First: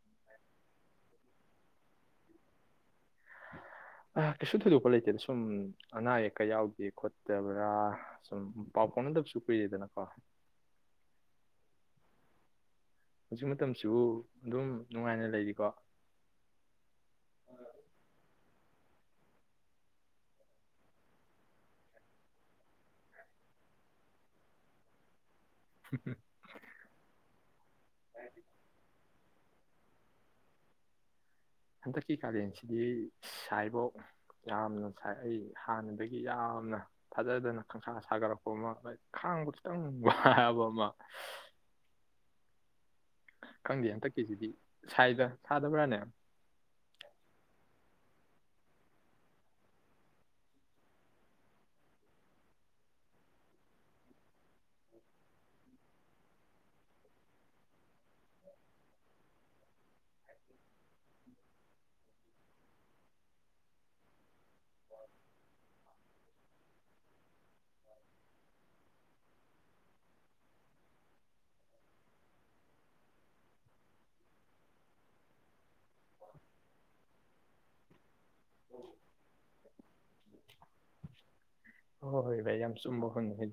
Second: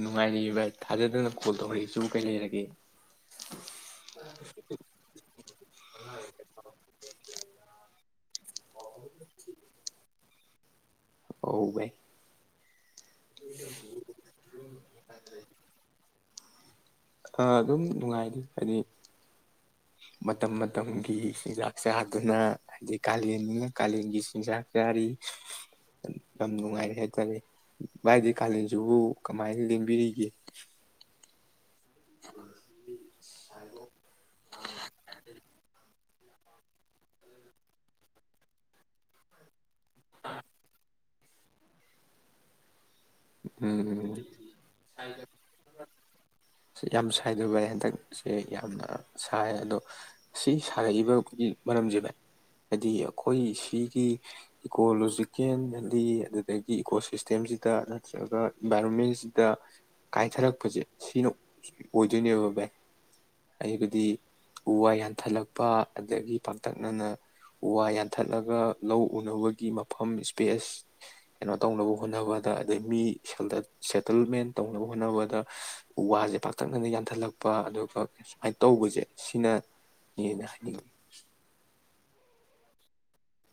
ꯅꯨꯡꯉꯥꯏꯔꯤ ꯚꯥꯏ ꯊꯥꯖꯗꯅ ꯀꯣꯜ ꯇꯧꯔꯛꯏꯁꯤ ꯀꯩ ꯂꯩꯔꯒꯦ ꯀꯩꯁꯨ ꯊꯣꯏꯗꯣꯛꯄ ꯂꯩꯇꯦꯗ ꯁꯨꯝ ꯑꯅꯥ ꯑꯌꯦꯛꯀ ꯌꯥꯎꯗꯦ ꯈꯣꯠꯇꯕ꯭ꯔꯥ ꯄꯥ ꯀꯅꯗꯁꯨꯨ ꯀ꯭ꯔꯤꯖꯗꯦꯅꯀ ꯍ ꯚꯥꯏ ꯍꯧꯖꯤꯛ ꯃꯇꯝꯁꯤ ꯑꯗꯨꯝ ꯅꯨꯡꯉꯥꯏꯅ ꯂꯩꯔꯤꯀꯣ ꯑꯥ ꯑꯗꯨꯝ ꯅꯨꯡꯉꯥꯏꯔꯤ ꯍꯥꯏꯗꯤ ꯃꯇꯝ ꯃꯇꯝꯒꯤ ꯆꯤꯟꯖꯥꯛ ꯆꯥꯗꯨꯅ ꯍꯥꯏꯗꯤ ꯀꯥꯂꯦꯟꯅ ꯀꯥꯂꯦꯟꯒꯤ ꯆꯤꯟꯖꯥꯛ ꯆꯥꯔꯤ ꯌꯥꯝ ꯅꯨꯡꯉꯥꯏꯔꯦ ꯍꯥꯏꯇꯥꯔꯦ ꯚꯥꯏꯗꯤ ꯀꯥꯂꯦꯟꯁꯤꯕꯨ ꯀꯃꯥꯏꯅ ꯂꯦꯡꯕꯤꯔꯤꯒꯦ ꯍꯟꯗꯛꯀꯤ ꯀꯥꯔꯗꯦꯟꯁꯤꯗꯤ ꯁꯥꯏꯕꯧ ꯌꯥꯝꯅꯥꯏ ꯑꯩ ꯍꯥꯟꯅ ꯑꯗꯒꯤ ꯌꯥꯝꯅ ꯊꯥꯖꯗꯅ ꯈꯪꯁꯥ ꯁꯥꯒꯠꯔꯛꯄ ꯑꯃ ꯂ ꯈꯥꯡꯕ ꯈꯤꯇꯪ ꯋꯥꯕ ꯑꯃ ꯈꯪꯗꯦ ꯎꯝ ꯍꯟꯗꯛꯀꯤꯁꯤꯗꯤ ꯁꯥꯏꯗ ꯁꯥꯗꯕ꯭ꯔꯥꯅꯦ ꯎꯝ ꯌꯥꯝ ꯁ꯭ꯋꯥꯥꯏꯗ ꯥꯏ ꯍꯟꯗꯪ ꯁꯦ ꯌꯥꯝꯅ ꯁꯥꯏ ꯑꯗꯣ ꯁꯤ ꯁꯥꯔꯛꯏꯕꯒꯤ ꯃꯔꯝꯁꯦ ꯍꯥꯏꯗꯤ ꯑꯩꯈꯣꯏ ꯁꯤꯒꯤ ꯏꯀꯣꯂꯣꯖꯤꯀꯦꯟꯗꯤ ꯑꯗꯨꯗꯒꯤ ꯏꯀꯣ ꯁꯤꯁꯇꯦꯝꯁꯤꯗ ꯅꯠꯇ꯭ꯔꯒ ꯏꯟꯚꯥꯏꯔꯣꯟꯃꯦꯟꯁꯤꯗ ꯀꯥꯏꯊꯔꯛꯄꯁꯦ ꯁꯤꯅ ꯑꯣꯏꯗꯣꯏꯅꯦꯕ ꯚꯏ ꯑꯩꯕꯨꯗꯤ ꯎ ꯋꯥ ꯌꯥꯟꯊꯠꯂꯛꯄ ꯑꯗꯒꯤ ꯄꯥꯛꯇꯛꯅꯅ ꯎ ꯋꯥ ꯌꯥꯟꯊꯠꯂꯒ ꯂꯧ ꯎꯅꯕꯒꯤ ꯃꯐꯝ ꯏꯁꯄꯦꯁ ꯀꯩꯅꯣ ꯇꯧꯅꯕ ꯍꯣꯠꯅꯕꯗ ꯑꯗꯩ ꯃꯤ ꯁꯦꯇꯜꯃꯦꯟ ꯇꯧꯅꯕ ꯍꯣꯠꯅꯕꯗ ꯎ ꯋꯥꯁꯦ ꯄꯥꯛꯇꯛꯅꯅ ꯌꯥꯟꯊꯠꯂꯛꯄ ꯑꯗꯨꯒ ꯁꯨꯃꯥꯏꯅ ꯇꯧꯕꯁꯦ ꯁꯤꯅ ꯌꯦꯗꯥꯅꯤ ꯍꯣꯏ ꯍꯣꯏ ꯚꯥꯏ ꯌꯥꯝ ꯆꯨꯝꯕ ꯍꯣꯉ ꯍꯥꯏ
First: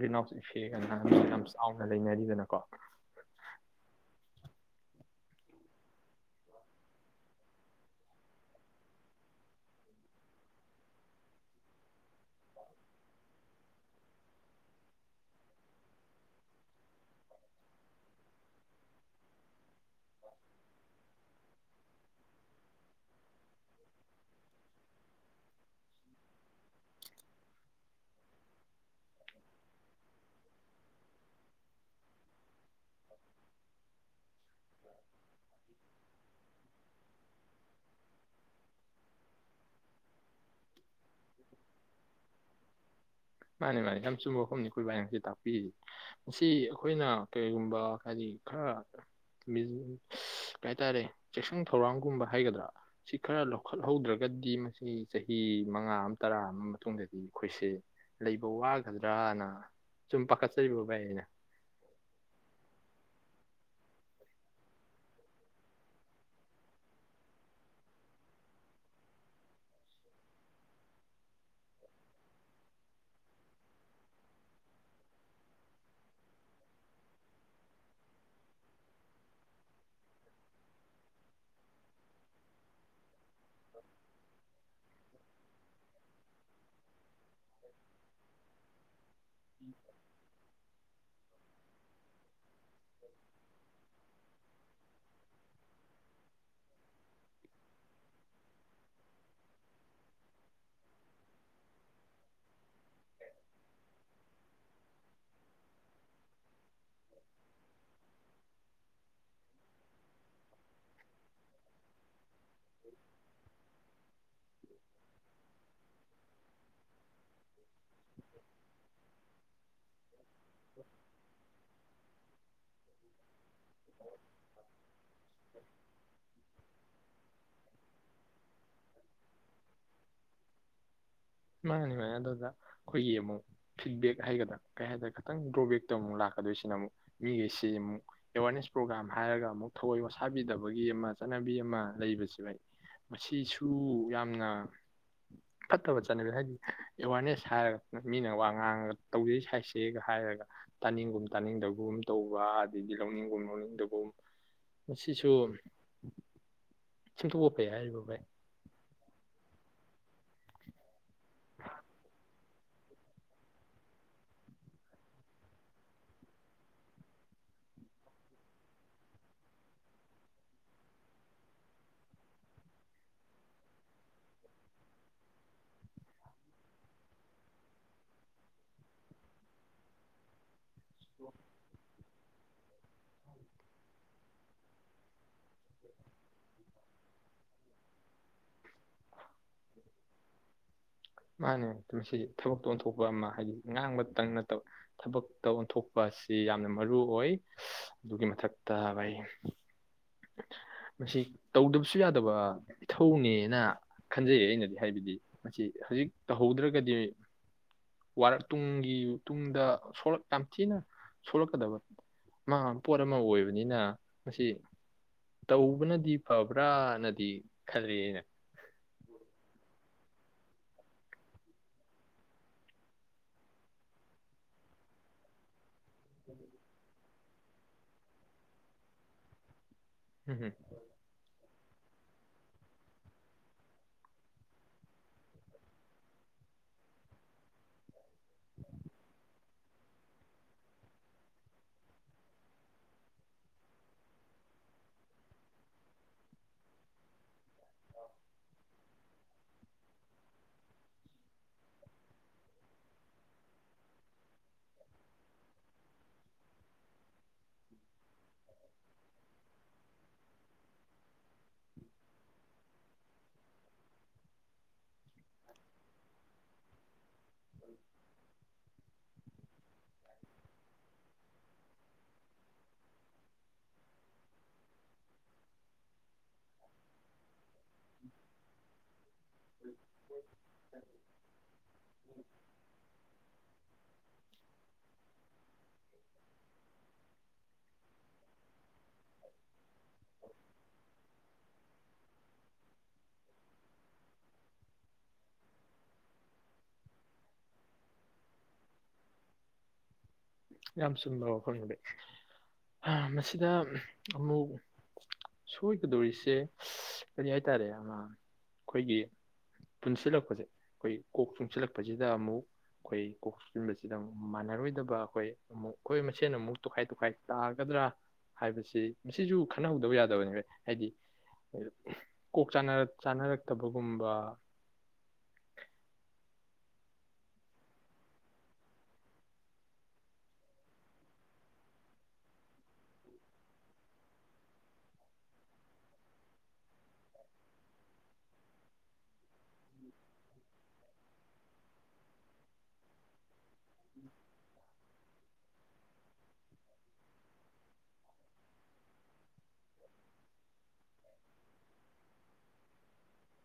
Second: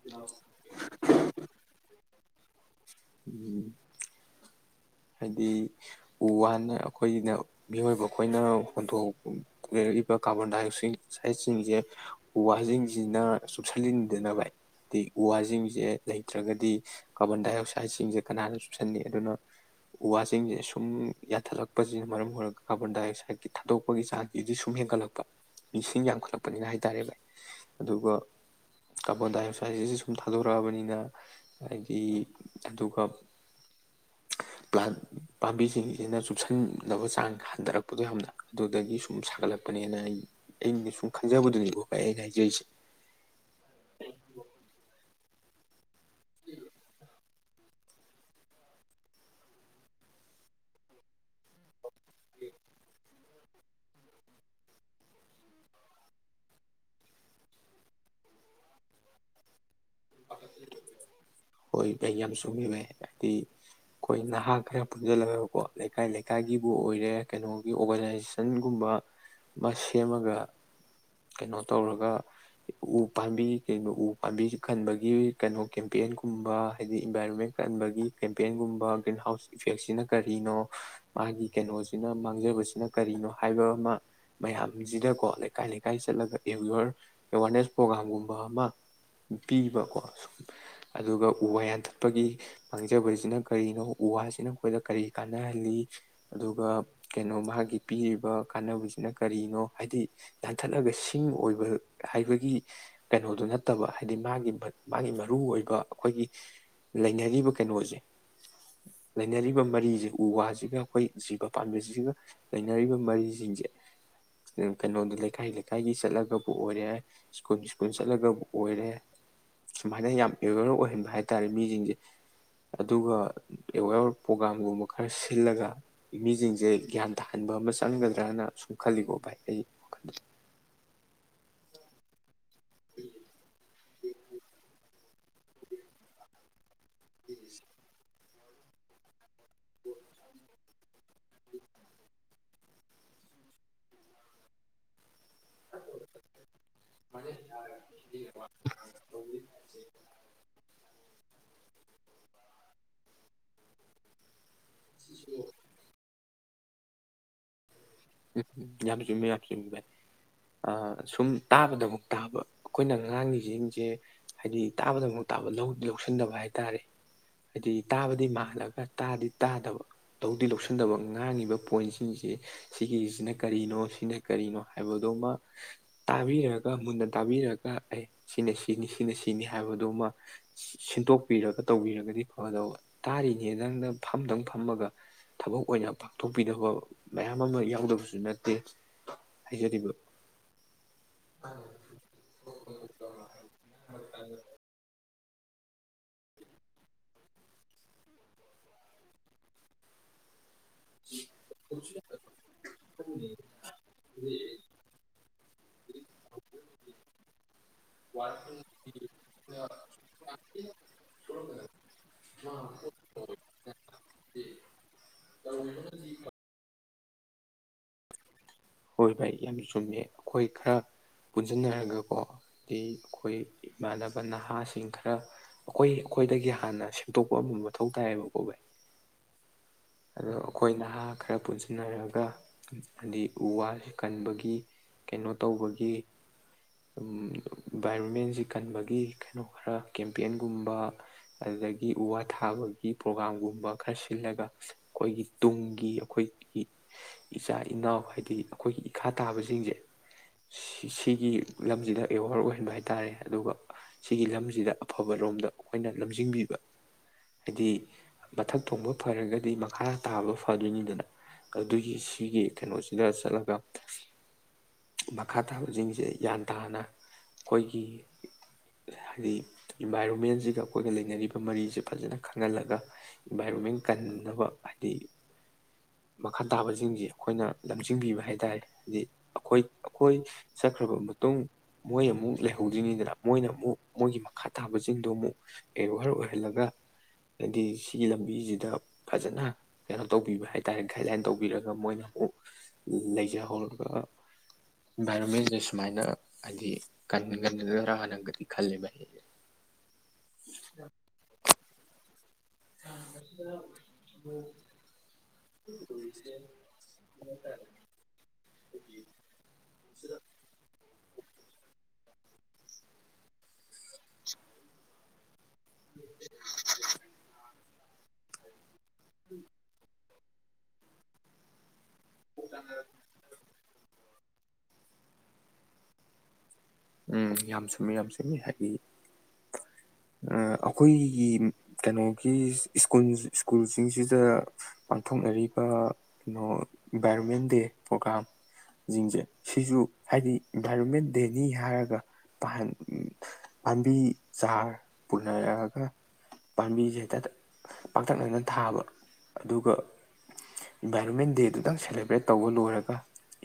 ꯒ꯭ꯔꯤꯟ ꯍꯥꯎꯁ ꯏꯐꯦꯛꯅ ꯌꯥꯝ ꯆꯥꯎꯅ ꯂꯩꯅꯗꯅ ꯀ ꯎꯝ ꯍꯥꯏꯗꯤ ꯎ ꯋꯥꯅ ꯑꯩꯈꯣꯏꯅ ꯃꯤꯑꯣꯏꯕ ꯑꯩꯈꯣꯏꯅ ꯍꯣꯟꯊꯣꯛ ꯂꯩꯔꯛꯏꯕ ꯀꯥꯔꯕꯣꯟ ꯗꯥꯏꯑꯣꯛꯁꯥꯏꯠꯁꯤꯡꯁꯦ ꯎ ꯋꯥꯁꯤꯡꯁꯤꯅ ꯆꯨꯞꯁꯤꯟꯟꯗꯅꯕ ꯍꯥꯏꯗꯤ ꯎ ꯋꯥꯁꯤꯡꯁꯦ ꯂꯩꯇ꯭ꯔꯒꯗꯤ ꯀꯥꯔꯕꯣꯟ ꯗꯥꯏꯑꯣꯛꯁꯥꯏꯠꯁꯤꯡꯁꯦ ꯀꯅꯥꯅ ꯆꯨꯞꯁꯤꯟꯜꯂꯤ ꯑꯗꯨꯅ ꯎ ꯋꯥꯁꯤꯡꯁꯦ ꯁꯨꯝ ꯌꯥꯟꯊꯠꯂꯛꯄꯁꯤꯅ ꯃꯔꯝ ꯑꯣꯏꯔꯒ ꯀꯥꯔꯕꯣꯟꯗꯥꯏꯑꯛꯁꯥꯏꯠꯀꯤ ꯊꯥꯗꯣꯛꯄꯒꯤ ꯆꯥꯡꯁꯤꯗꯤ ꯁꯨꯝ ꯍꯦꯟꯒꯠꯂꯛꯄ ꯃꯤꯁꯤꯡ ꯌꯥꯝꯈꯠꯂꯛꯄꯅꯤꯅ ꯍꯥꯏꯇꯥꯔꯦꯕ ꯑꯗꯨꯒ ꯀꯥꯔꯕꯣꯟꯗꯥꯏꯑꯛꯁꯥꯏꯠꯁꯤꯁꯨ ꯁꯨꯝ ꯊꯥꯗꯣꯔꯛꯑꯕꯅꯤꯅ ꯍꯥꯏꯗꯤ ꯑꯗꯨꯒ ꯄ꯭ꯂꯥꯟ ꯄꯥꯝꯕꯤꯁꯤꯡꯁꯤꯅ ꯆꯨꯞꯁꯤꯟꯅꯕ ꯆꯥꯡ ꯍꯟꯊꯔꯛꯄꯗꯣ ꯌꯥꯝꯅ ꯑꯗꯨꯗꯒꯤ ꯁꯨꯝ ꯁꯥꯒꯠꯂꯛꯄꯅꯦꯅ ꯑꯩ ꯑꯩꯅ ꯁꯨꯝ ꯈꯟꯖꯕꯗꯨꯅꯦꯕꯣ ꯑꯩ ꯑꯩꯅ ꯍꯥꯏꯖꯔꯤꯁꯦ ꯃꯥꯅꯦ ꯃꯥꯅꯦ ꯌꯥꯝ ꯆꯨꯝꯕ ꯃꯐꯝꯅꯤ ꯑꯩꯈꯣꯏꯕꯥꯏꯁꯤ ꯇ ꯎꯝ ꯃꯁꯤ ꯑꯩꯈꯣꯏꯅ ꯀꯩꯒꯨꯝꯕ ꯍꯥꯏꯗꯤ ꯈꯔ ꯀꯩ ꯍꯥꯏꯇꯥꯔꯦ ꯆꯦꯛꯁꯤꯟ ꯊꯧꯔꯥꯡꯒꯨꯝꯕ ꯍꯥꯏꯒꯗ꯭ꯔꯥ ꯁꯤ ꯈꯔ ꯂꯧꯈꯠꯍꯧꯗ꯭ꯔꯒꯗꯤ ꯃꯁꯤ ꯆꯍꯤ ꯃꯉꯥ ꯑꯃ ꯇꯔꯥ ꯑꯃꯒꯤ ꯃꯇꯨꯡꯗꯗꯤ ꯑꯩꯈꯣꯏꯁꯦ ꯂꯩꯕ ꯋꯥꯒꯗ꯭ꯔꯥꯅ ꯑꯣꯏꯣꯏ ꯀꯩ ꯌꯥꯝ ꯁꯃꯤ ꯗꯤ ꯑꯩꯈꯣꯏ ꯅꯍꯥ ꯈꯔ ꯄꯨꯟꯁꯤꯜꯂꯒꯕꯀꯣ ꯂꯩꯀꯥꯏ ꯂꯩꯀꯥꯏꯒꯤꯕꯨ ꯑꯣꯏꯔꯦ ꯀꯩꯅꯣꯒꯤ ꯑꯣꯔꯒꯅꯥꯏꯖꯦꯁꯟꯒꯨꯝꯕ ꯑꯃ ꯁꯦꯝꯃꯒ ꯀꯩꯅꯣ ꯇꯧꯔꯒ ꯎ ꯄꯥꯝꯕꯤ ꯀꯣ ꯎ ꯄꯥꯝꯕꯤ ꯈꯟꯕꯒꯤ ꯀꯩꯅꯣ ꯀꯦꯝꯄꯦꯟꯒꯨꯝꯕ ꯍꯥꯏꯗꯤ ꯏꯟꯚꯥꯏꯔꯣꯟꯃꯦꯟ ꯀꯟꯕꯒꯤ ꯀꯦꯝꯄꯦꯟꯒꯨꯝꯕ ꯒ꯭ꯔꯤꯟ ꯍꯥꯎꯁ ꯏꯐꯦꯛꯁꯤꯅ ꯀꯔꯤꯅꯣ ꯃꯥꯒꯤ ꯀꯩꯅꯣꯁꯤꯅ ꯃꯥꯡꯖꯕꯁꯤꯅ ꯀꯔꯤꯅꯣ ꯍꯥꯏꯕ ꯑꯃ ꯃꯌꯥꯝꯁꯤꯗꯀꯣ ꯂꯩꯀꯥꯏ ꯂꯩꯀꯥꯏ ꯆꯠꯂꯒ ꯑꯦ ꯑꯦꯋꯥꯔꯅꯦꯁ ꯄ꯭ꯔꯣꯒ꯭ꯔꯥꯝꯒꯨꯝꯕ ꯑꯃ ꯄꯤꯕꯀꯣ ꯁꯨꯝ ꯑꯗꯨꯒ ꯎ ꯋꯥ ꯌꯥꯟꯊꯠꯄꯒꯤ ꯃꯥꯡꯖꯕꯁꯤꯅ ꯀꯔꯤꯅꯣ ꯎ ꯋꯥꯁꯤꯅ ꯑꯩꯈꯣꯏꯗ ꯀꯔꯤ ꯀꯥꯟꯅꯍꯜꯂꯤ ꯑꯗꯨꯒ ꯀꯩꯅꯣ ꯃꯥꯒꯤ ꯄꯤꯔꯤꯕ ꯀꯥꯟꯅꯕꯁꯤꯅ ꯀꯔꯤꯅꯣ ꯍꯥꯏꯗꯤ ꯌꯥꯟꯊꯠꯂꯒ ꯁꯤꯡ ꯑꯣꯏꯕ ꯍꯥꯏꯕꯒꯤ ꯀꯩꯅꯣꯗꯨ ꯅꯠꯇꯕ ꯍꯥꯏꯗꯤ ꯃꯥꯒꯤ ꯃꯥꯒꯤ ꯃꯔꯨꯏꯕ ꯑꯩꯈꯣꯏꯒꯤ ꯂꯩꯅꯔꯤꯕ ꯀꯩꯅꯣꯁꯦ ꯂꯩꯅꯔꯤꯕ ꯃꯔꯤꯁꯦ ꯎ ꯋꯥꯁꯤꯒ ꯑꯩꯈꯣꯏ ꯖꯤꯕ ꯄꯥꯝꯕꯤꯁꯤꯒ ꯂꯩꯅꯔꯤꯕ ꯃꯔꯤꯁꯤꯡꯁꯦ ꯀꯩꯅꯣꯗ ꯂꯩꯀꯥꯏ ꯂꯩꯀꯥꯏꯒꯤ ꯆꯠꯂꯒꯕꯨ ꯑꯣꯏꯔꯦ ꯁ꯭ꯀꯨꯜ ꯁ꯭ꯀꯨꯜ ꯆꯠꯂꯒꯕꯨ ꯑꯣꯏꯔꯦ ꯃꯥꯏꯅꯦ ꯍ ꯌꯥꯝ ꯑꯦꯋꯦꯌꯔ ꯑꯣꯏꯍꯟꯕ ꯍꯥꯏꯇꯥꯔꯦ ꯃꯤꯁꯤꯡꯁꯦ ꯑꯗꯨꯒ ꯑꯦꯋꯥꯦꯔ ꯄ꯭ꯔꯣꯒꯥꯝꯒꯨꯝꯕ ꯈꯔ ꯁꯤꯜꯂꯒ ꯃꯤꯁꯤꯡꯁꯦ ꯒ꯭ꯌꯥꯟ ꯇꯥꯍꯟꯕ ꯑꯃ ꯆꯪꯒꯗ꯭ꯔꯅ ꯁꯨꯝ ꯈꯜꯂꯤꯀꯣ ꯚꯥꯏ ꯑꯩ ꯋꯥꯈꯜꯗꯨꯗ ꯅꯦꯃꯦꯗ ꯑꯩꯈꯣꯏꯒꯤ ꯑꯃꯨꯛ ꯐꯤꯗꯕꯦꯛ ꯍꯥꯏꯒꯗ꯭ꯔꯥ ꯀꯩ ꯍꯥꯏꯒ ꯈꯤꯇꯪ ꯗ꯭ꯔꯕꯛꯇ ꯑꯃꯨꯛ ꯂꯥꯛꯀꯗꯣꯏꯁꯤꯅꯨꯛ ꯃꯤꯁꯝ ꯑꯦꯋꯥꯔꯅꯦꯁ ꯄ꯭ꯔꯣꯒ꯭ꯔꯥꯝ ꯍꯥꯏꯔꯒ ꯑꯃꯨꯛ ꯊꯑꯣꯏ ꯋꯥꯁꯥꯕꯤꯗꯕꯒꯤ ꯑꯃ ꯆꯠꯅꯕꯤ ꯑꯃ ꯂꯩꯕꯕꯁꯤ ꯃꯁꯤꯁꯨ ꯌꯥꯝꯅ ꯐꯠꯇꯕ ꯆꯕꯤ ꯍꯥꯏꯗꯤ ꯑꯦꯋꯥꯔꯅꯦꯁ ꯍꯥꯏꯔꯒ ꯃꯤꯅ ꯋꯥ ꯉꯥꯡꯉꯒ ꯇꯧꯖꯩ ꯁꯥꯏꯁꯦꯒ ꯍꯥꯏꯔꯒ ꯇꯥꯅꯤꯡꯒꯨꯝ ꯇꯥꯅꯤꯡꯗꯒꯨꯝ ꯇꯧꯕ ꯑꯗꯩꯗꯤ ꯂꯧꯅꯤꯡꯒꯨꯝ ꯂꯧꯅꯤꯡꯗꯒꯨꯝ ꯃꯁꯤꯁꯨ ꯁꯤꯇ ꯑꯣꯄꯦ ꯍꯥꯏꯔꯤꯕꯕ ꯎꯝ ꯌꯥꯝ ꯆꯨꯝꯕ ꯌꯥꯝ ꯆꯨꯝꯕꯏ ꯁꯨꯝ ꯇꯥꯕꯗ ꯑꯃ ꯇꯥꯕ ꯑꯩꯈꯣꯏꯅ ꯉꯥꯡꯉꯤꯁꯤꯡꯁꯤꯡꯁꯦ ꯍꯥꯏꯗꯤ ꯇꯥꯕꯗ ꯑꯃꯛ ꯇꯥꯕ ꯂꯧꯗꯤ ꯂꯧꯁꯤꯟꯗꯕ ꯍꯥꯏ ꯇꯥꯔꯦ ꯍꯥꯏꯗꯤ ꯇꯥꯕꯗꯤ ꯃꯜꯂꯒ ꯇꯥꯗꯤ ꯇꯥꯗꯕ ꯂꯧꯗꯤ ꯂꯧꯁꯤꯟꯗꯕ ꯉꯥꯡꯉꯤꯕ ꯄꯣꯏꯟꯁꯤꯡꯁꯦ ꯁꯤꯒꯤꯁꯤꯅ ꯀꯔꯤꯅꯣ ꯁꯤꯅ ꯀꯔꯤꯅꯣ ꯍꯥꯏꯕꯗꯨꯃ ꯇꯥꯕꯤꯔꯒ ꯃꯨꯟꯅ ꯇꯥꯕꯤꯔꯒ ꯑꯦ ꯁꯤꯅ ꯁꯤꯅꯤ ꯁꯤꯅ ꯁꯤꯅꯤ ꯍꯥꯏꯕꯗꯨꯃ ꯁꯤꯟꯇꯣꯛꯄꯤꯔꯒ ꯇꯧꯕꯤꯔꯒꯗꯤ ꯐꯗꯧꯕ ꯇꯥꯔꯤꯅꯤ ꯅꯪꯅ ꯐꯝꯗꯪ ꯐꯝꯃꯒ ꯊꯕꯛ ꯑꯣꯏꯅ ꯄꯥꯡꯊꯣꯛꯄꯤꯗꯕ ꯃꯌꯥꯝ ꯑꯃ ꯑꯃ ꯌꯥꯎꯗꯕꯁꯨ ꯅꯠꯇꯦ ꯍꯥꯏꯖꯔꯤꯕ ꯃꯥꯅꯦ ꯃꯁꯤꯁꯦ ꯊꯕꯛꯇ ꯑꯣꯟꯊꯣꯛꯄ ꯑꯃ ꯍꯥꯏꯗꯤ ꯉꯥꯡꯕꯇꯪ ꯅꯠꯇꯕ ꯊꯕꯛꯇ ꯑꯣꯟꯊꯣꯛ ꯑꯁꯤ ꯌꯥꯝꯅ ꯃꯔꯨ ꯑꯣꯏ ꯑꯗꯨꯒꯤ ꯃꯊꯛꯇ ꯑꯩꯏ ꯃꯁꯤ ꯇꯧꯗꯕꯁꯨ ꯌꯥꯗꯕ ꯏꯊꯧꯅꯦꯅ ꯈꯟꯖꯩ ꯑꯩꯅꯗꯤ ꯍꯥꯏꯕꯗꯤ ꯃꯁꯤ ꯍꯧꯖꯤꯛ ꯇꯧꯍꯧꯗ꯭ꯔꯒꯗꯤ ꯋꯥꯔ ꯇꯨꯡꯒꯤ ꯇꯨꯡꯗꯥ [unintelligible] ꯇꯝꯆꯤꯅ ꯁꯣꯂꯀꯗꯕ ꯃꯥ ꯄꯣꯠ ꯑꯃ ꯑꯣꯏꯕꯅꯤꯅ ꯃꯁꯤ ꯇꯧꯕꯅꯗꯤ ꯐꯕ꯭ꯔꯥꯅꯗꯤ ꯈꯜꯂꯤ ꯑꯩꯅ ꯍꯣꯏ ꯚꯥꯏ ꯌꯥꯝ ꯆꯨꯝꯃꯦ ꯑꯩꯈꯣꯏ ꯈꯔ ꯄꯨꯟꯁꯤꯟꯅꯔꯒꯀꯣ ꯍꯥꯏꯗꯤ ꯑꯩꯈꯣꯏ ꯏꯃꯥꯟꯅꯕ ꯅꯍꯥꯁꯤꯡ ꯈꯔ ꯑꯩꯈꯣꯏ ꯑꯩꯈꯣꯏꯗꯒꯤ ꯍꯥꯟꯅ ꯈꯇꯣꯛꯄ ꯑꯃ ꯃꯊꯧ ꯇꯥꯏꯌꯦꯕꯀꯣ ꯚꯥꯏ ꯑꯗꯣ ꯎꯝ ꯍꯝ ꯑꯩꯈꯣꯏ ꯅꯍꯥ ꯈꯔ ꯄꯨꯟꯁꯤ ꯁꯤꯖꯤꯟꯅꯔꯒ ꯍꯥꯏꯗꯤ ꯎ ꯋꯥꯁꯤ ꯀꯟꯕꯒꯤ ꯀꯩꯅꯣ ꯇꯧꯕꯒꯤ ꯏꯟꯚꯥꯏꯔꯣꯟꯃꯦꯟꯁꯤ ꯀꯟꯕꯒꯤ ꯀꯩꯅꯣ ꯈꯔ ꯀꯦꯝꯄꯦꯟꯒꯨꯝꯕ ꯑꯗꯨꯗꯒꯤ ꯎ ꯋꯥ ꯊꯥꯕꯒꯤ ꯄ꯭ꯔꯣꯒꯥ꯭ꯔꯒꯥꯝꯒꯨꯝꯕ ꯈꯔ ꯁꯤꯜꯂꯒ ꯑꯩꯈꯣꯏꯒꯤ ꯇꯨꯡꯒꯤ ꯑꯩꯈꯣꯏꯒꯤ ꯏꯆꯥ ꯏꯅꯥꯎ ꯍꯥꯏꯗꯤ ꯑꯩꯈꯣꯏꯒꯤ ꯏꯈꯥ ꯇꯥꯕꯁꯤꯡꯁꯦ ꯁꯤꯒꯤ ꯂꯝꯁꯤꯗ ꯑꯦꯋꯥꯔ ꯑꯣꯏꯍꯟꯕ ꯍꯥꯏꯇꯥꯥꯔꯦ ꯑꯗꯨꯒ ꯁꯤꯒꯤ ꯂꯝꯁꯤꯗ ꯑꯐꯕꯔꯣꯝꯗ ꯑꯩꯈꯣꯏꯅ ꯂꯝꯖꯤꯡꯕꯤꯕ ꯍꯥꯏꯗꯤ ꯃꯊꯛ ꯊꯣꯡꯕ ꯐꯔꯒ ꯑꯩ ꯃꯈꯥ ꯇꯥꯕ ꯐꯗꯣꯏꯅꯤꯗꯅ ꯑꯗꯨꯒꯤ ꯁꯤꯒꯤ ꯀꯩꯅꯣꯁꯤꯗ ꯆꯠꯂꯒ ꯃꯈꯥ ꯇꯥꯕꯁꯤꯡꯁꯦ ꯒ꯭ꯌꯥꯟ ꯇꯥꯅ ꯑꯩꯈꯣꯏꯒꯤ ꯍꯥꯏꯗꯤ ꯏꯟꯚꯥꯏꯔꯣꯟꯃꯦꯟꯁꯤꯒ ꯑꯩꯈꯣꯏꯒ ꯂꯩꯅꯔꯤꯕ ꯃꯔꯤꯁꯤꯦ ꯐꯖꯅ ꯈꯪꯍꯜꯂꯒ ꯏꯟꯚꯥꯏꯔꯣꯟꯃꯦꯟ ꯀꯟ ꯐꯅꯕ ꯍꯥꯏꯗꯤ ꯃꯈꯥ ꯇꯥꯕꯁꯤꯡꯁꯤ ꯑꯩꯈꯣꯏꯅ ꯂꯝꯖꯤꯡꯕꯤꯕ ꯍꯥꯏꯇꯥꯔꯦ ꯍꯥꯏꯗꯤ ꯑꯩꯈꯣꯏ ꯑꯩꯈꯣꯏ ꯆꯠꯈ꯭ꯔꯕ ꯃꯇꯨꯡ ꯃꯣꯏ ꯑꯃꯨꯛ ꯂꯩꯍꯧꯗ꯭ꯔꯤꯉꯩꯗꯅ ꯃꯣꯏꯅ ꯑꯃꯨꯛ ꯃꯣꯏꯒꯤ ꯃꯈꯥ ꯇꯥꯕꯁꯤꯡꯗꯣ ꯑꯃꯨꯛ ꯑꯦꯋꯌꯥꯔ ꯑꯣꯏꯍꯜꯂꯒ ꯍꯥꯏꯗꯤ ꯁꯤꯒꯤ ꯂꯝꯕꯤꯁꯤꯗ ꯐꯖꯅ ꯀꯩꯅꯣ ꯇꯧꯕꯤꯕ ꯍꯥꯏꯇꯥꯔꯦ [unintelligible] ꯇꯧꯕꯤꯔꯒ ꯃꯣꯏꯅ ꯑꯃꯨꯛ ꯂꯩꯖꯍꯧꯔꯒ ꯏꯟꯚꯥꯏꯔꯣꯟꯃꯦꯟꯁꯦ ꯁꯨꯃꯥꯏꯅ ꯍꯥꯏꯗꯤ ꯀꯟꯅ ꯉꯟꯅꯒꯗ꯭ꯔꯥ ꯍꯥꯟꯅꯒꯗꯤ ꯈꯜꯂꯦꯕ ꯑꯩ ꯌꯥꯝ ꯁꯨꯗꯔ ꯋꯥꯐꯝꯅꯨ ꯃꯁꯤꯗ ꯑꯃꯨꯛ ꯁꯣꯏꯒꯗꯧꯔꯤꯁꯦ ꯀꯔꯤ ꯍꯥꯏꯇꯥꯔꯦ ꯑꯩꯈꯣꯏꯒꯤ ꯄꯨꯟꯁꯤꯜꯂꯛꯄꯁꯦ ꯑꯩꯈꯣꯏ ꯀꯣꯛ ꯆꯨꯡꯁꯤꯜꯂꯛꯄꯁꯤꯗ ꯑꯃꯨꯛ ꯑꯩꯈꯣꯏ ꯀꯣꯛ ꯄꯨꯟꯕꯁꯤꯗ ꯑꯃꯨꯛ ꯃꯥꯟꯅꯔꯣꯏꯗꯕ ꯑꯩꯈꯣꯏ ꯑꯩꯈꯣꯏ ꯃꯁꯦꯟꯅ ꯑꯃꯨꯛ ꯇꯣꯈꯥꯏ ꯇꯣꯈꯥꯏ ꯇꯥ ꯒꯗ꯭ꯔꯥ ꯍꯥꯏꯕꯁꯤ ꯃꯁꯤꯁꯨ ꯈꯟꯅꯍꯧꯗꯕ ꯌꯥꯔꯦ ꯗꯕꯅꯦ ꯍꯥꯏꯗꯤ ꯀꯣꯛ ꯆꯥꯅꯔꯛꯇꯕꯒꯨꯝꯕ ꯎꯝ ꯌꯥꯝ ꯆꯨꯝꯃꯤ ꯌꯥꯝ ꯁꯨꯝꯃꯤ ꯍꯥꯏꯗꯤ ꯑꯩꯈꯣꯏꯒꯤ ꯀꯩꯅꯣꯒꯤ ꯁꯀꯨꯜ ꯁ꯭ꯀꯨꯜꯁꯤꯡꯁꯤꯗ ꯄꯥꯡꯊꯣꯛꯅꯔꯤꯕ ꯀꯩꯅꯣ ꯏꯟꯚꯥꯏꯔꯣꯟꯃꯦꯟ ꯗꯦ ꯄ꯭ꯔꯣꯒ꯭ꯔꯥꯝ ꯁꯤꯡꯁꯦ ꯁꯤꯁꯨ ꯍꯥꯏꯗꯤ ꯏꯟꯚꯥꯏꯔꯣꯟꯃꯦꯟ ꯗꯦꯅꯤ ꯍꯥꯏꯔꯒ ꯄꯥꯝꯕꯤ ꯆꯥꯔ ꯄꯨꯅꯔꯛꯑꯒ ꯄꯥꯝꯕꯤꯁꯦ ꯍꯦꯛꯇ ꯄꯥꯛꯇꯛꯅꯅ ꯊꯥꯕ ꯑꯗꯨꯒ ꯏꯟꯚꯥꯏꯔꯣꯟꯃꯦꯟ ꯗꯦꯗꯨꯇꯪ ꯁꯦꯂꯦꯕ꯭ꯔꯦꯠ ꯇꯧꯕ ꯂꯣꯏꯔꯒ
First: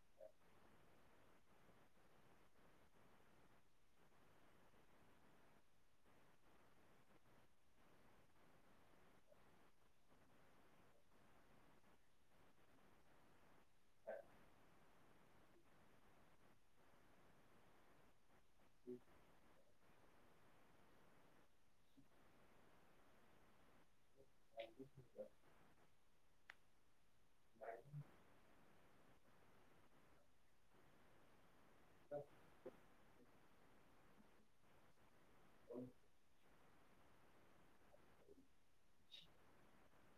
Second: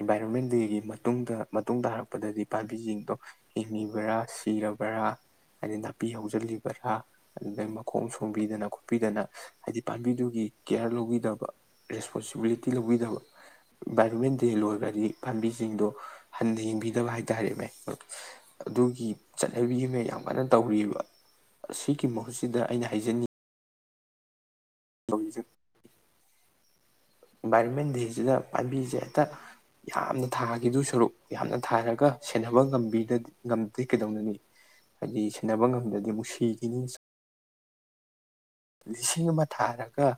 ꯏꯟꯚꯥꯏꯔꯣꯟꯃꯦꯟ ꯗꯦꯒꯤ ꯃꯇꯨꯡꯗ ꯃꯇꯨꯡ ꯇꯥꯔꯛꯄꯗꯗꯤ ꯄꯥꯝꯕꯤꯁꯤꯡꯗꯣ ꯍꯤꯡꯉꯤꯕ꯭ꯔꯥ ꯁꯤꯔꯕ꯭ꯔꯥ ꯍꯥꯏꯗꯤ ꯅꯥꯄꯤ ꯍꯧ ꯂꯤ ꯚꯔꯥ ꯑꯗꯨꯗꯒꯤꯩ ꯃꯈꯣꯡ ꯁꯣꯝꯕꯤꯗꯅ ꯈꯣꯠꯄꯤꯗꯅ ꯍꯥꯏꯗꯤ ꯄꯥꯝꯕꯤꯗꯨꯒꯤ ꯀꯤꯌꯥꯔ ꯂꯧꯕꯤꯗꯕ ꯔꯦꯁꯄꯣꯟꯁꯤꯕꯤꯂꯤꯇꯤ ꯂꯧꯕꯤꯗꯕ ꯏꯟꯚꯥꯏꯔꯣꯟꯃꯦꯟ ꯗꯦ ꯂꯣꯏꯔꯒꯗꯤ ꯄꯥꯝꯕꯤꯁꯤꯡꯗꯣ ꯍꯟꯅ ꯌꯦꯡꯕꯤꯗꯕ ꯍꯥꯏꯇꯥꯥꯔꯦ ꯃ ꯑꯗꯨꯒꯤ ꯆꯠꯅꯕꯤꯒꯤ ꯃꯌꯥꯝ ꯀꯃꯥꯏꯅ ꯇꯧꯔꯤꯕ ꯑꯁꯤꯒꯤꯒꯤ ꯃꯍꯨꯠꯁꯤꯗ ꯑꯩꯅ ꯍꯥꯏꯖꯅꯤꯡꯉꯤ ꯇꯣꯡꯖꯟ ꯏꯟꯚꯥꯏꯔꯣꯟꯃꯦꯟꯁꯤꯁꯤꯗ ꯄꯥꯝꯕꯤꯁꯦ ꯇ ꯌꯥꯝꯅ ꯊꯥꯈꯤꯗꯨ ꯁꯔꯨꯛ ꯌꯥꯝꯅ ꯊꯥꯏꯔꯒ ꯁꯦꯟꯅꯕ ꯉꯝꯕꯤ ꯑꯗꯨ ꯀꯩꯗꯧꯅꯅꯤ ꯍꯥꯏꯗꯤ ꯁꯤꯟꯅꯕ ꯉꯝꯗ꯭ꯔꯗꯤ ꯅꯨꯡꯁꯤꯒꯤꯅꯤ ꯂꯤꯁꯤꯡ ꯑꯃ ꯊꯥꯔꯒ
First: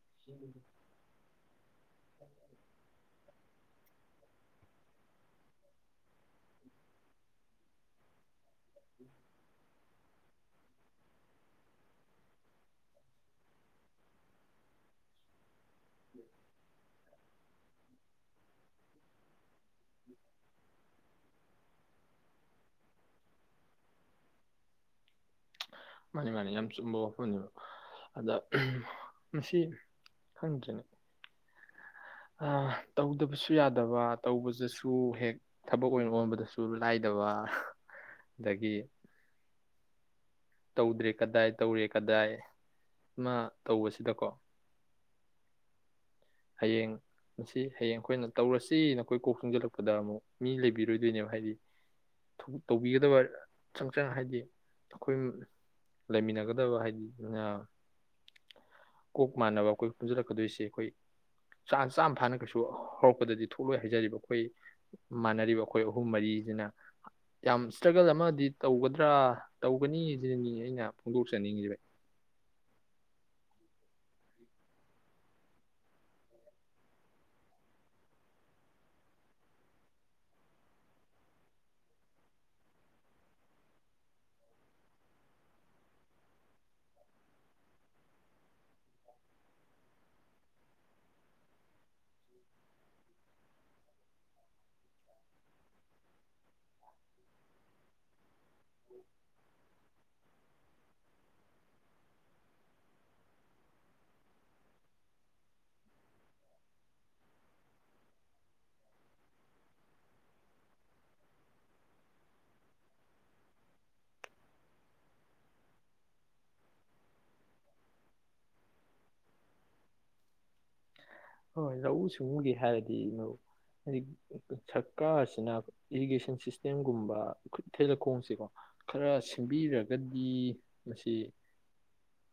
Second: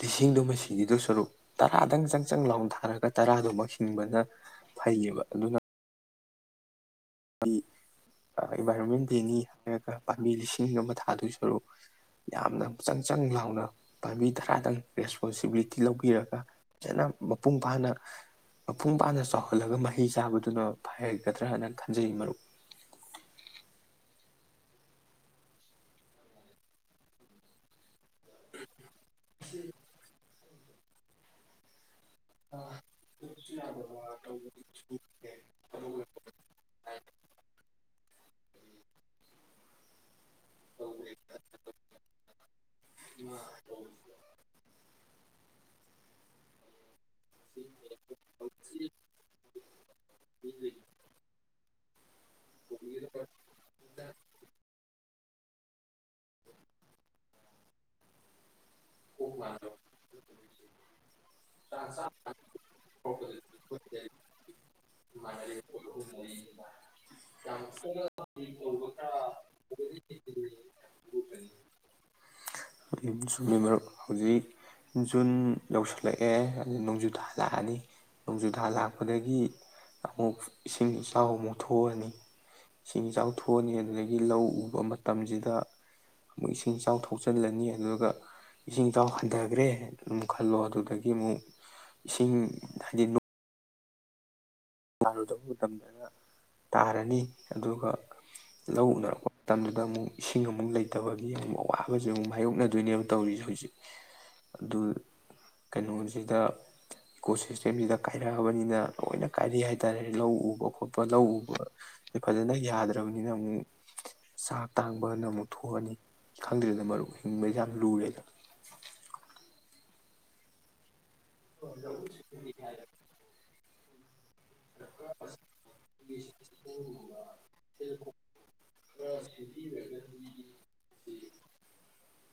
ꯂꯤꯁꯤꯡꯗꯨꯣꯃ ꯁꯤꯒꯤꯗꯨ ꯁꯔꯨꯛ ꯇꯔꯥꯗꯪ ꯆꯪ ꯆꯪ ꯂꯥꯎꯟ ꯊꯥꯔꯒ ꯇꯔꯥꯗꯨ ꯁꯤꯡꯕꯅ ꯐꯩꯌꯦꯕ ꯑꯗꯨꯅ ꯏꯟꯚꯥꯏꯔꯣꯟꯃꯦꯟ ꯗꯦꯅꯤ ꯍꯥꯏꯔꯒ ꯄꯥꯝꯕꯤ ꯂꯤꯁꯤꯡ ꯑꯃ ꯊꯥꯗꯨ ꯁꯔꯨꯛ ꯌꯥꯝꯅ ꯆꯪ ꯆꯪ ꯂꯥꯎꯅ ꯄꯥꯝꯕꯤ ꯊꯔꯥꯗꯪ ꯔꯦꯁꯄꯣꯟꯁꯤꯕꯤꯂꯤꯇꯤ ꯂꯧꯕꯤꯔꯒ ꯐꯖꯅ ꯃꯄꯨꯡ ꯐꯥꯅ ꯃꯄꯨꯡ ꯐꯥꯅ ꯆꯥꯎꯍꯜꯂꯒ ꯃꯍꯩ ꯆꯥꯕꯗꯨꯅ ꯐꯒꯗ꯭ꯔꯥꯅ ꯈꯜꯜꯂꯤ ꯖꯩ ꯃꯔꯨꯞ ꯃꯥꯅꯤ ꯃꯥꯅꯤ ꯌꯥꯝ ꯆꯨꯝꯕ ꯋꯥꯐꯝꯅꯦꯕ ꯑꯗ ꯃꯁꯤ ꯍꯪꯈꯤꯅꯤ ꯇꯧꯗꯕꯁꯨ ꯌꯥꯗꯕ ꯇꯧꯕꯗꯁꯨ ꯍꯦꯛ ꯊꯕꯛ ꯑꯣꯏꯅ ꯑꯣꯟꯕꯗꯁꯨ ꯂꯥꯏꯗꯕ ꯑꯗꯒꯤ ꯇꯧꯗ꯭ꯔꯦ ꯀꯗꯥꯏ ꯇꯧꯔꯦ ꯀꯗꯥꯏ ꯑꯃ ꯑꯃ ꯇꯧꯕꯁꯤꯗꯀꯣ ꯍꯌꯦꯡ ꯃꯁꯤ ꯍꯌꯦꯡ ꯑꯩꯈꯣꯏꯅ ꯇꯧꯔꯁꯤ ꯅ ꯑꯩꯈꯣꯏ ꯀꯣꯛ ꯊꯣꯡꯖꯤꯜꯂꯛꯄꯗ ꯑꯃꯨꯛ ꯃꯤ ꯂꯩꯕꯤꯔꯣꯏꯗꯣꯏꯅꯦꯕ ꯍꯥꯏꯗꯤ ꯇꯧꯕꯤꯒꯗꯕ ꯆꯪꯁꯪ ꯍꯥꯏꯕꯗꯤ ꯑꯩꯈꯣꯏ ꯂꯩꯃꯤꯟꯅꯒꯗꯕ ꯍꯥꯏꯗꯤ ꯀꯣꯛ ꯃꯥꯟꯅꯕ ꯑꯩꯈꯣꯏ ꯄꯨꯟꯁꯤꯜꯂꯛꯀꯗꯣꯏꯁꯦ ꯑꯩꯈꯣꯏ ꯆꯥ ꯆꯥꯝꯃ ꯐꯥꯅ ꯀꯩꯁꯨ ꯍꯧꯔꯛꯄꯗꯗꯤ ꯊꯣꯛꯂꯣꯏ ꯍꯥꯏꯖꯔꯤꯕ ꯑꯩꯈꯣꯏ ꯃꯥꯟꯅꯔꯤꯕ ꯑꯩꯈꯣꯏ ꯑꯍꯨꯝ ꯃꯔꯤꯁꯤꯅ ꯌꯥꯝ ꯏꯁꯇ꯭ꯔꯒꯜ ꯑꯃꯗꯤ ꯇꯧꯒꯗ꯭ꯔꯥ ꯇꯧꯒꯅꯤꯁꯤꯅ ꯑꯩꯅ ꯐꯣꯡꯗꯣꯛꯆꯅꯤꯡꯉꯚ ꯁꯨꯝꯒꯤ ꯃꯔꯛ ꯍꯧꯖꯤꯛ ꯖꯨꯟ ꯌꯧꯁꯤꯜꯂꯛꯑꯦ ꯑꯗꯨ ꯅꯣꯡꯖꯨꯊꯥ ꯂꯥꯛꯑꯅꯤ ꯅꯣꯡꯖꯨ ꯊꯥ ꯂꯥꯛꯄꯗꯒꯤ ꯑꯃꯨꯛ ꯏꯁꯤꯡ ꯏꯆꯥꯎ ꯑꯃꯨꯛ ꯊꯣꯛꯑꯅꯤ ꯏꯁꯤꯡ ꯏꯆꯥꯎ ꯊꯣꯛꯑꯅꯤ ꯑꯗꯨꯗꯒꯤ ꯂꯧ ꯎꯕ ꯃꯇꯝꯁꯤꯗ ꯑꯃꯨꯛ ꯏꯁꯤꯡ ꯏꯆꯥꯎ ꯊꯣꯛꯆꯤꯜꯂꯅꯤ ꯑꯗꯨꯒ ꯏꯁꯤꯡ ꯏꯆꯥꯎ ꯍꯟꯊꯈ꯭ꯔꯦ ꯑꯗꯨꯝ ꯈꯜꯂꯣ ꯑꯗꯨꯗꯒꯤ ꯑꯃꯨꯛ ꯏꯁꯤꯡ ꯍꯥꯏꯗꯤ ꯇꯥꯔꯨꯗꯕ ꯃꯇꯝꯗꯅ ꯇꯥꯔꯅꯤ ꯑꯗꯨꯒ ꯂꯧ ꯎꯅꯔꯛꯄ ꯃꯇꯝꯗꯨꯗ ꯑꯃꯨꯛ ꯏꯁꯤꯡ ꯑꯃꯨꯛ ꯂꯩꯇꯕꯒꯤ ꯑꯃꯨꯛ ꯑꯋꯥꯕꯁꯤ ꯑꯃꯨꯛ ꯃꯥꯏꯌꯣꯛꯅꯗꯣꯏꯅꯦꯕ ꯇꯧꯔꯤꯁꯦ ꯍꯧꯖꯤꯛ ꯑꯗꯨ ꯀꯩꯅꯣꯁꯤꯗ ꯏꯀꯣ ꯁꯤꯁꯇꯦꯝꯁꯤꯗ ꯀꯥꯏꯔꯛꯑꯕꯅꯤꯅ ꯂꯣꯏꯅ ꯀꯥꯏꯔꯤ ꯍꯥꯏꯇꯥꯔꯦ ꯂꯧ ꯎꯕ ꯈꯣꯠꯄ ꯂꯧ ꯎꯕꯁꯦ ꯐꯖꯅ ꯌꯥꯗ꯭ꯔꯕꯅꯤꯅ ꯑꯃꯨꯛ ꯆꯥꯛ ꯇꯥꯡꯕꯅ ꯑꯃꯨꯛ ꯊꯣꯛꯑꯅꯤ ꯈꯪꯗ꯭ꯔꯦꯗꯅ ꯃꯔꯨ ꯍꯤꯡꯕꯁꯦ ꯌꯥꯝ ꯂꯨꯔꯦꯗ ꯍꯣꯏ ꯂꯧꯎ ꯁꯤꯡꯎꯒꯤ ꯍꯥꯏꯔꯗꯤ ꯍꯥꯏ ꯁꯔꯀꯥꯔꯁꯤꯅ ꯏꯔꯤꯒꯦꯁꯟ ꯁꯤꯁꯇꯦꯝꯒꯨꯝꯕ ꯏꯊꯦꯜ ꯂꯧꯈꯣꯡꯁꯦꯀꯣ ꯈꯔ ꯁꯦꯝꯕꯤꯔꯒꯗꯤ ꯃꯁꯤ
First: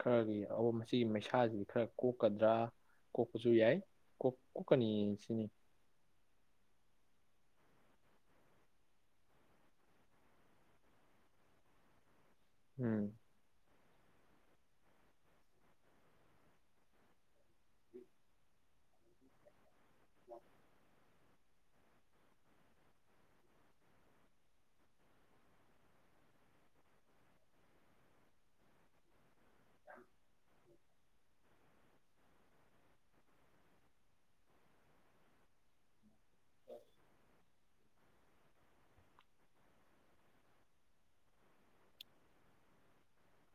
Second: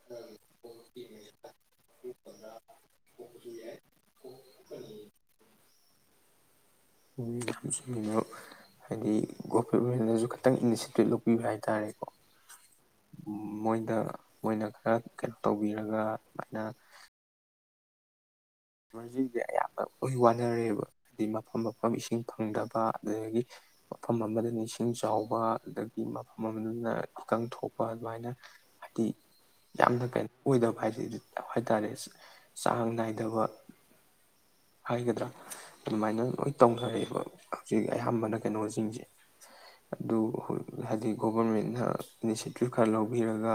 ꯈꯔꯒꯤ ꯑꯣ ꯃꯁꯤꯒꯤ ꯃꯩꯁꯥꯁꯤ ꯈꯔ ꯀꯣꯛꯀꯗ꯭ꯔꯥ ꯀꯣꯛꯄꯁꯨ ꯌꯥꯏ ꯀ ꯀꯣꯀꯥꯅꯤꯁꯤꯅꯤ ꯅ ꯍꯥꯏꯗꯤ ꯒꯣꯃꯦꯟꯃꯦꯟꯅꯁꯨ ꯈꯤꯇꯪ ꯏꯅꯤꯁꯦꯇꯤꯞ ꯂꯧꯕꯤꯕ ꯍꯥꯏꯇꯥꯔꯦꯀꯣ ꯎꯝ ꯃꯣꯏꯗ ꯃꯣꯏꯅ ꯈꯔ ꯀꯩꯅꯣ ꯇꯧꯕꯤꯔꯒ ꯑꯗꯨꯅ ꯇꯅꯣꯂꯣꯖꯤꯗꯤꯦ ꯑꯌꯥꯝꯅ ꯂꯣꯏ ꯋꯥꯅꯔꯦꯕ ꯍꯥꯏꯗꯤ ꯃꯐꯝ ꯃꯐꯝ ꯏꯁꯤꯡ ꯐꯪꯗꯕ ꯑꯗꯨꯗꯒꯤ ꯃꯐꯝ ꯑꯃꯗꯅ ꯏꯁꯤꯡ ꯆꯥꯎꯕ ꯑꯗꯒꯤ ꯃꯐꯝ ꯑꯃꯗꯅ ꯏꯀꯪ ꯊꯣꯛꯄ ꯑꯗꯨꯃꯥꯏꯅ ꯍꯥꯏꯗꯤ ꯌꯥꯝꯅ ꯀꯩꯅꯣ ꯑꯣꯏꯗꯕ ꯍꯥꯏꯗꯤ ꯍꯥꯏ ꯇꯔꯦ ꯆꯥꯡ ꯅꯥꯏꯗꯕ ꯍꯥꯏꯒꯗ꯭ꯔꯥ ꯑꯗꯨꯃꯥꯏꯅ ꯂꯣꯏ ꯇꯧꯅꯔꯛꯑꯦꯕ ꯍꯧꯖꯤꯛ ꯑꯌꯥꯝꯕꯅ ꯀꯩꯅꯣꯁꯤꯡꯁꯦ ꯑꯗꯨ ꯍꯥꯏꯗꯤ ꯒꯣꯚꯔꯃꯦꯟꯅ ꯏꯅꯤꯁꯤꯦꯇꯤꯞ ꯈꯔ ꯂꯧꯕꯤꯔꯒ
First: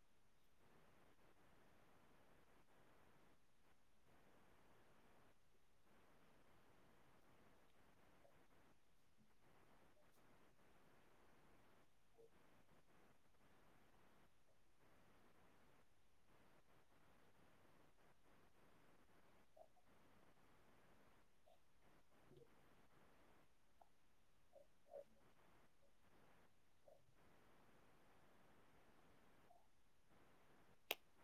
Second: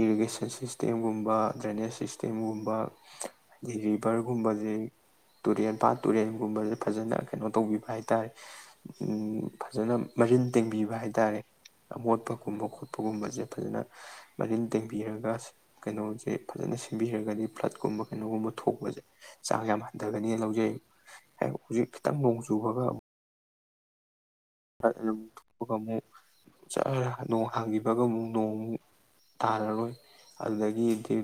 ꯏꯔꯤꯒꯦꯁꯟ ꯁꯤꯁꯇꯦꯝꯒꯨꯝꯕ ꯗ꯭ꯔꯦꯅꯦꯖ ꯁꯤꯁꯇꯦꯝꯒꯨꯝꯕ ꯍꯥꯏꯗꯤ ꯚꯔꯒꯨꯝꯕꯁꯦ ꯇꯨꯔꯦꯜ ꯄꯥꯠ ꯇꯨꯔꯦꯜꯒꯨꯝꯕꯁꯦ ꯐꯖꯅ ꯀꯩꯅꯣ ꯇꯧꯕꯤꯕ ꯍꯥꯏ ꯇꯥꯔꯦ ꯐꯖꯅ ꯃꯔꯤꯟ ꯇꯦꯡꯕꯤꯕ ꯍꯥꯏ ꯇꯥꯔꯦ ꯑꯃꯣꯠꯄꯒꯨꯝꯕ ꯈꯣꯠꯄꯒꯨꯝꯕꯁꯦ ꯐꯖꯅ ꯃꯔꯤꯟ ꯇꯦꯡꯕꯤꯔꯒ ꯀꯩꯅꯣꯁꯦ ꯐꯖꯅ ꯁꯦꯝꯟꯕꯤꯔꯒꯗꯤ ꯐ꯭ꯂꯠꯀꯨꯝꯕ ꯀꯩꯅꯣꯒꯨꯝꯕ ꯊꯣꯛꯄꯁꯦ ꯆꯥꯡ ꯌꯥꯝ ꯍꯦ ꯍꯟꯊꯒꯅꯤꯅ ꯂꯧꯖꯩ ꯍꯦꯛ ꯍꯧꯖꯤꯛ ꯈꯤꯇꯪ ꯅꯣꯡ ꯆꯨꯕꯒ ꯑꯒ ꯑꯃꯨꯛ ꯆꯠ ꯅꯣꯡ ꯍꯥꯡꯈꯤꯕꯒ ꯑꯃꯨꯛ ꯅꯣꯡꯃꯨꯛ ꯇꯥꯔꯔꯣꯏ ꯑꯗꯨꯗꯒꯤꯗꯤꯝ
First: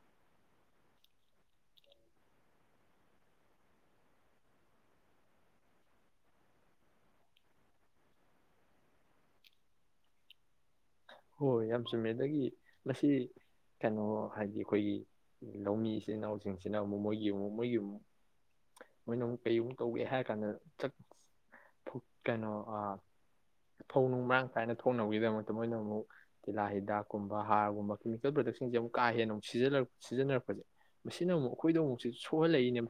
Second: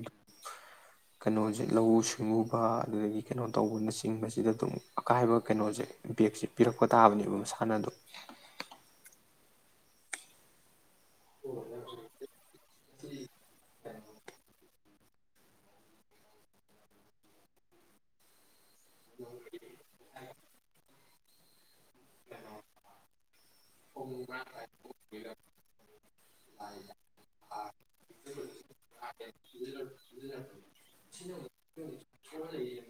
ꯀꯩꯅꯣꯁꯦ ꯂꯧꯎ ꯁꯤꯡꯎꯕ ꯑꯗꯨꯗꯒꯤ ꯀꯩꯅꯣ ꯇꯧꯕꯅ ꯆꯤꯡꯕꯁꯤꯗ ꯑꯗꯨꯝ ꯑꯀꯥꯏꯕ ꯀꯩꯅꯣꯁꯦ ꯕꯦꯛꯁꯦ ꯄꯤꯔꯛꯄ ꯇꯥꯕꯅꯦꯕ ꯃꯁꯥꯟꯅꯗꯣ ꯍꯣꯏ ꯌꯥꯝ ꯆꯨꯝꯃꯦ ꯑꯗꯒꯤ ꯃꯁꯤ ꯀꯩꯅꯣ ꯍꯥꯏꯗꯤ ꯑꯩꯈꯣꯏꯒꯤ ꯂꯧꯃꯤ ꯏꯆꯤꯜ ꯏꯅꯥꯎꯁꯤꯡꯁꯤꯅ ꯑꯃꯨꯛ ꯃꯣꯏꯒꯤ ꯑꯃꯨꯛ ꯃꯣꯏꯒꯤ ꯑꯃꯨꯛ ꯃꯣꯏꯅ ꯑꯃꯨꯛ ꯀꯩꯃꯨꯛ ꯇꯧꯒꯦ ꯍꯥꯏꯔ ꯀꯥꯟꯗ ꯆꯠ ꯀꯩꯅꯣ ꯐꯧꯅꯨꯡ ꯃꯔꯥꯡ ꯀꯥꯏꯅ ꯊꯣꯛꯅꯕꯒꯤꯗꯃꯛꯇ ꯃꯣꯏꯅ ꯑꯃꯨꯛ ꯇꯤꯜꯍꯥ ꯍꯤꯗꯥꯛꯀꯨꯝꯕ ꯍꯥꯔꯒꯨꯝꯕ ꯀꯦꯃꯤꯀꯦꯜ ꯄ꯭ꯔꯗꯛꯁꯤꯡꯁꯦ ꯑꯃꯨꯛ ꯀꯥ ꯍꯦꯟꯅ ꯑꯃꯨꯛ ꯁꯤꯖꯤꯛ ꯁꯤꯖꯤꯟꯅꯔꯛꯄꯁꯦ ꯃꯁꯤꯅ ꯑꯃꯨꯛ ꯑꯩꯈꯣꯏꯗ ꯑꯃꯨꯛꯁꯨ ꯁꯣꯛꯍꯜꯂꯛꯏꯅꯦ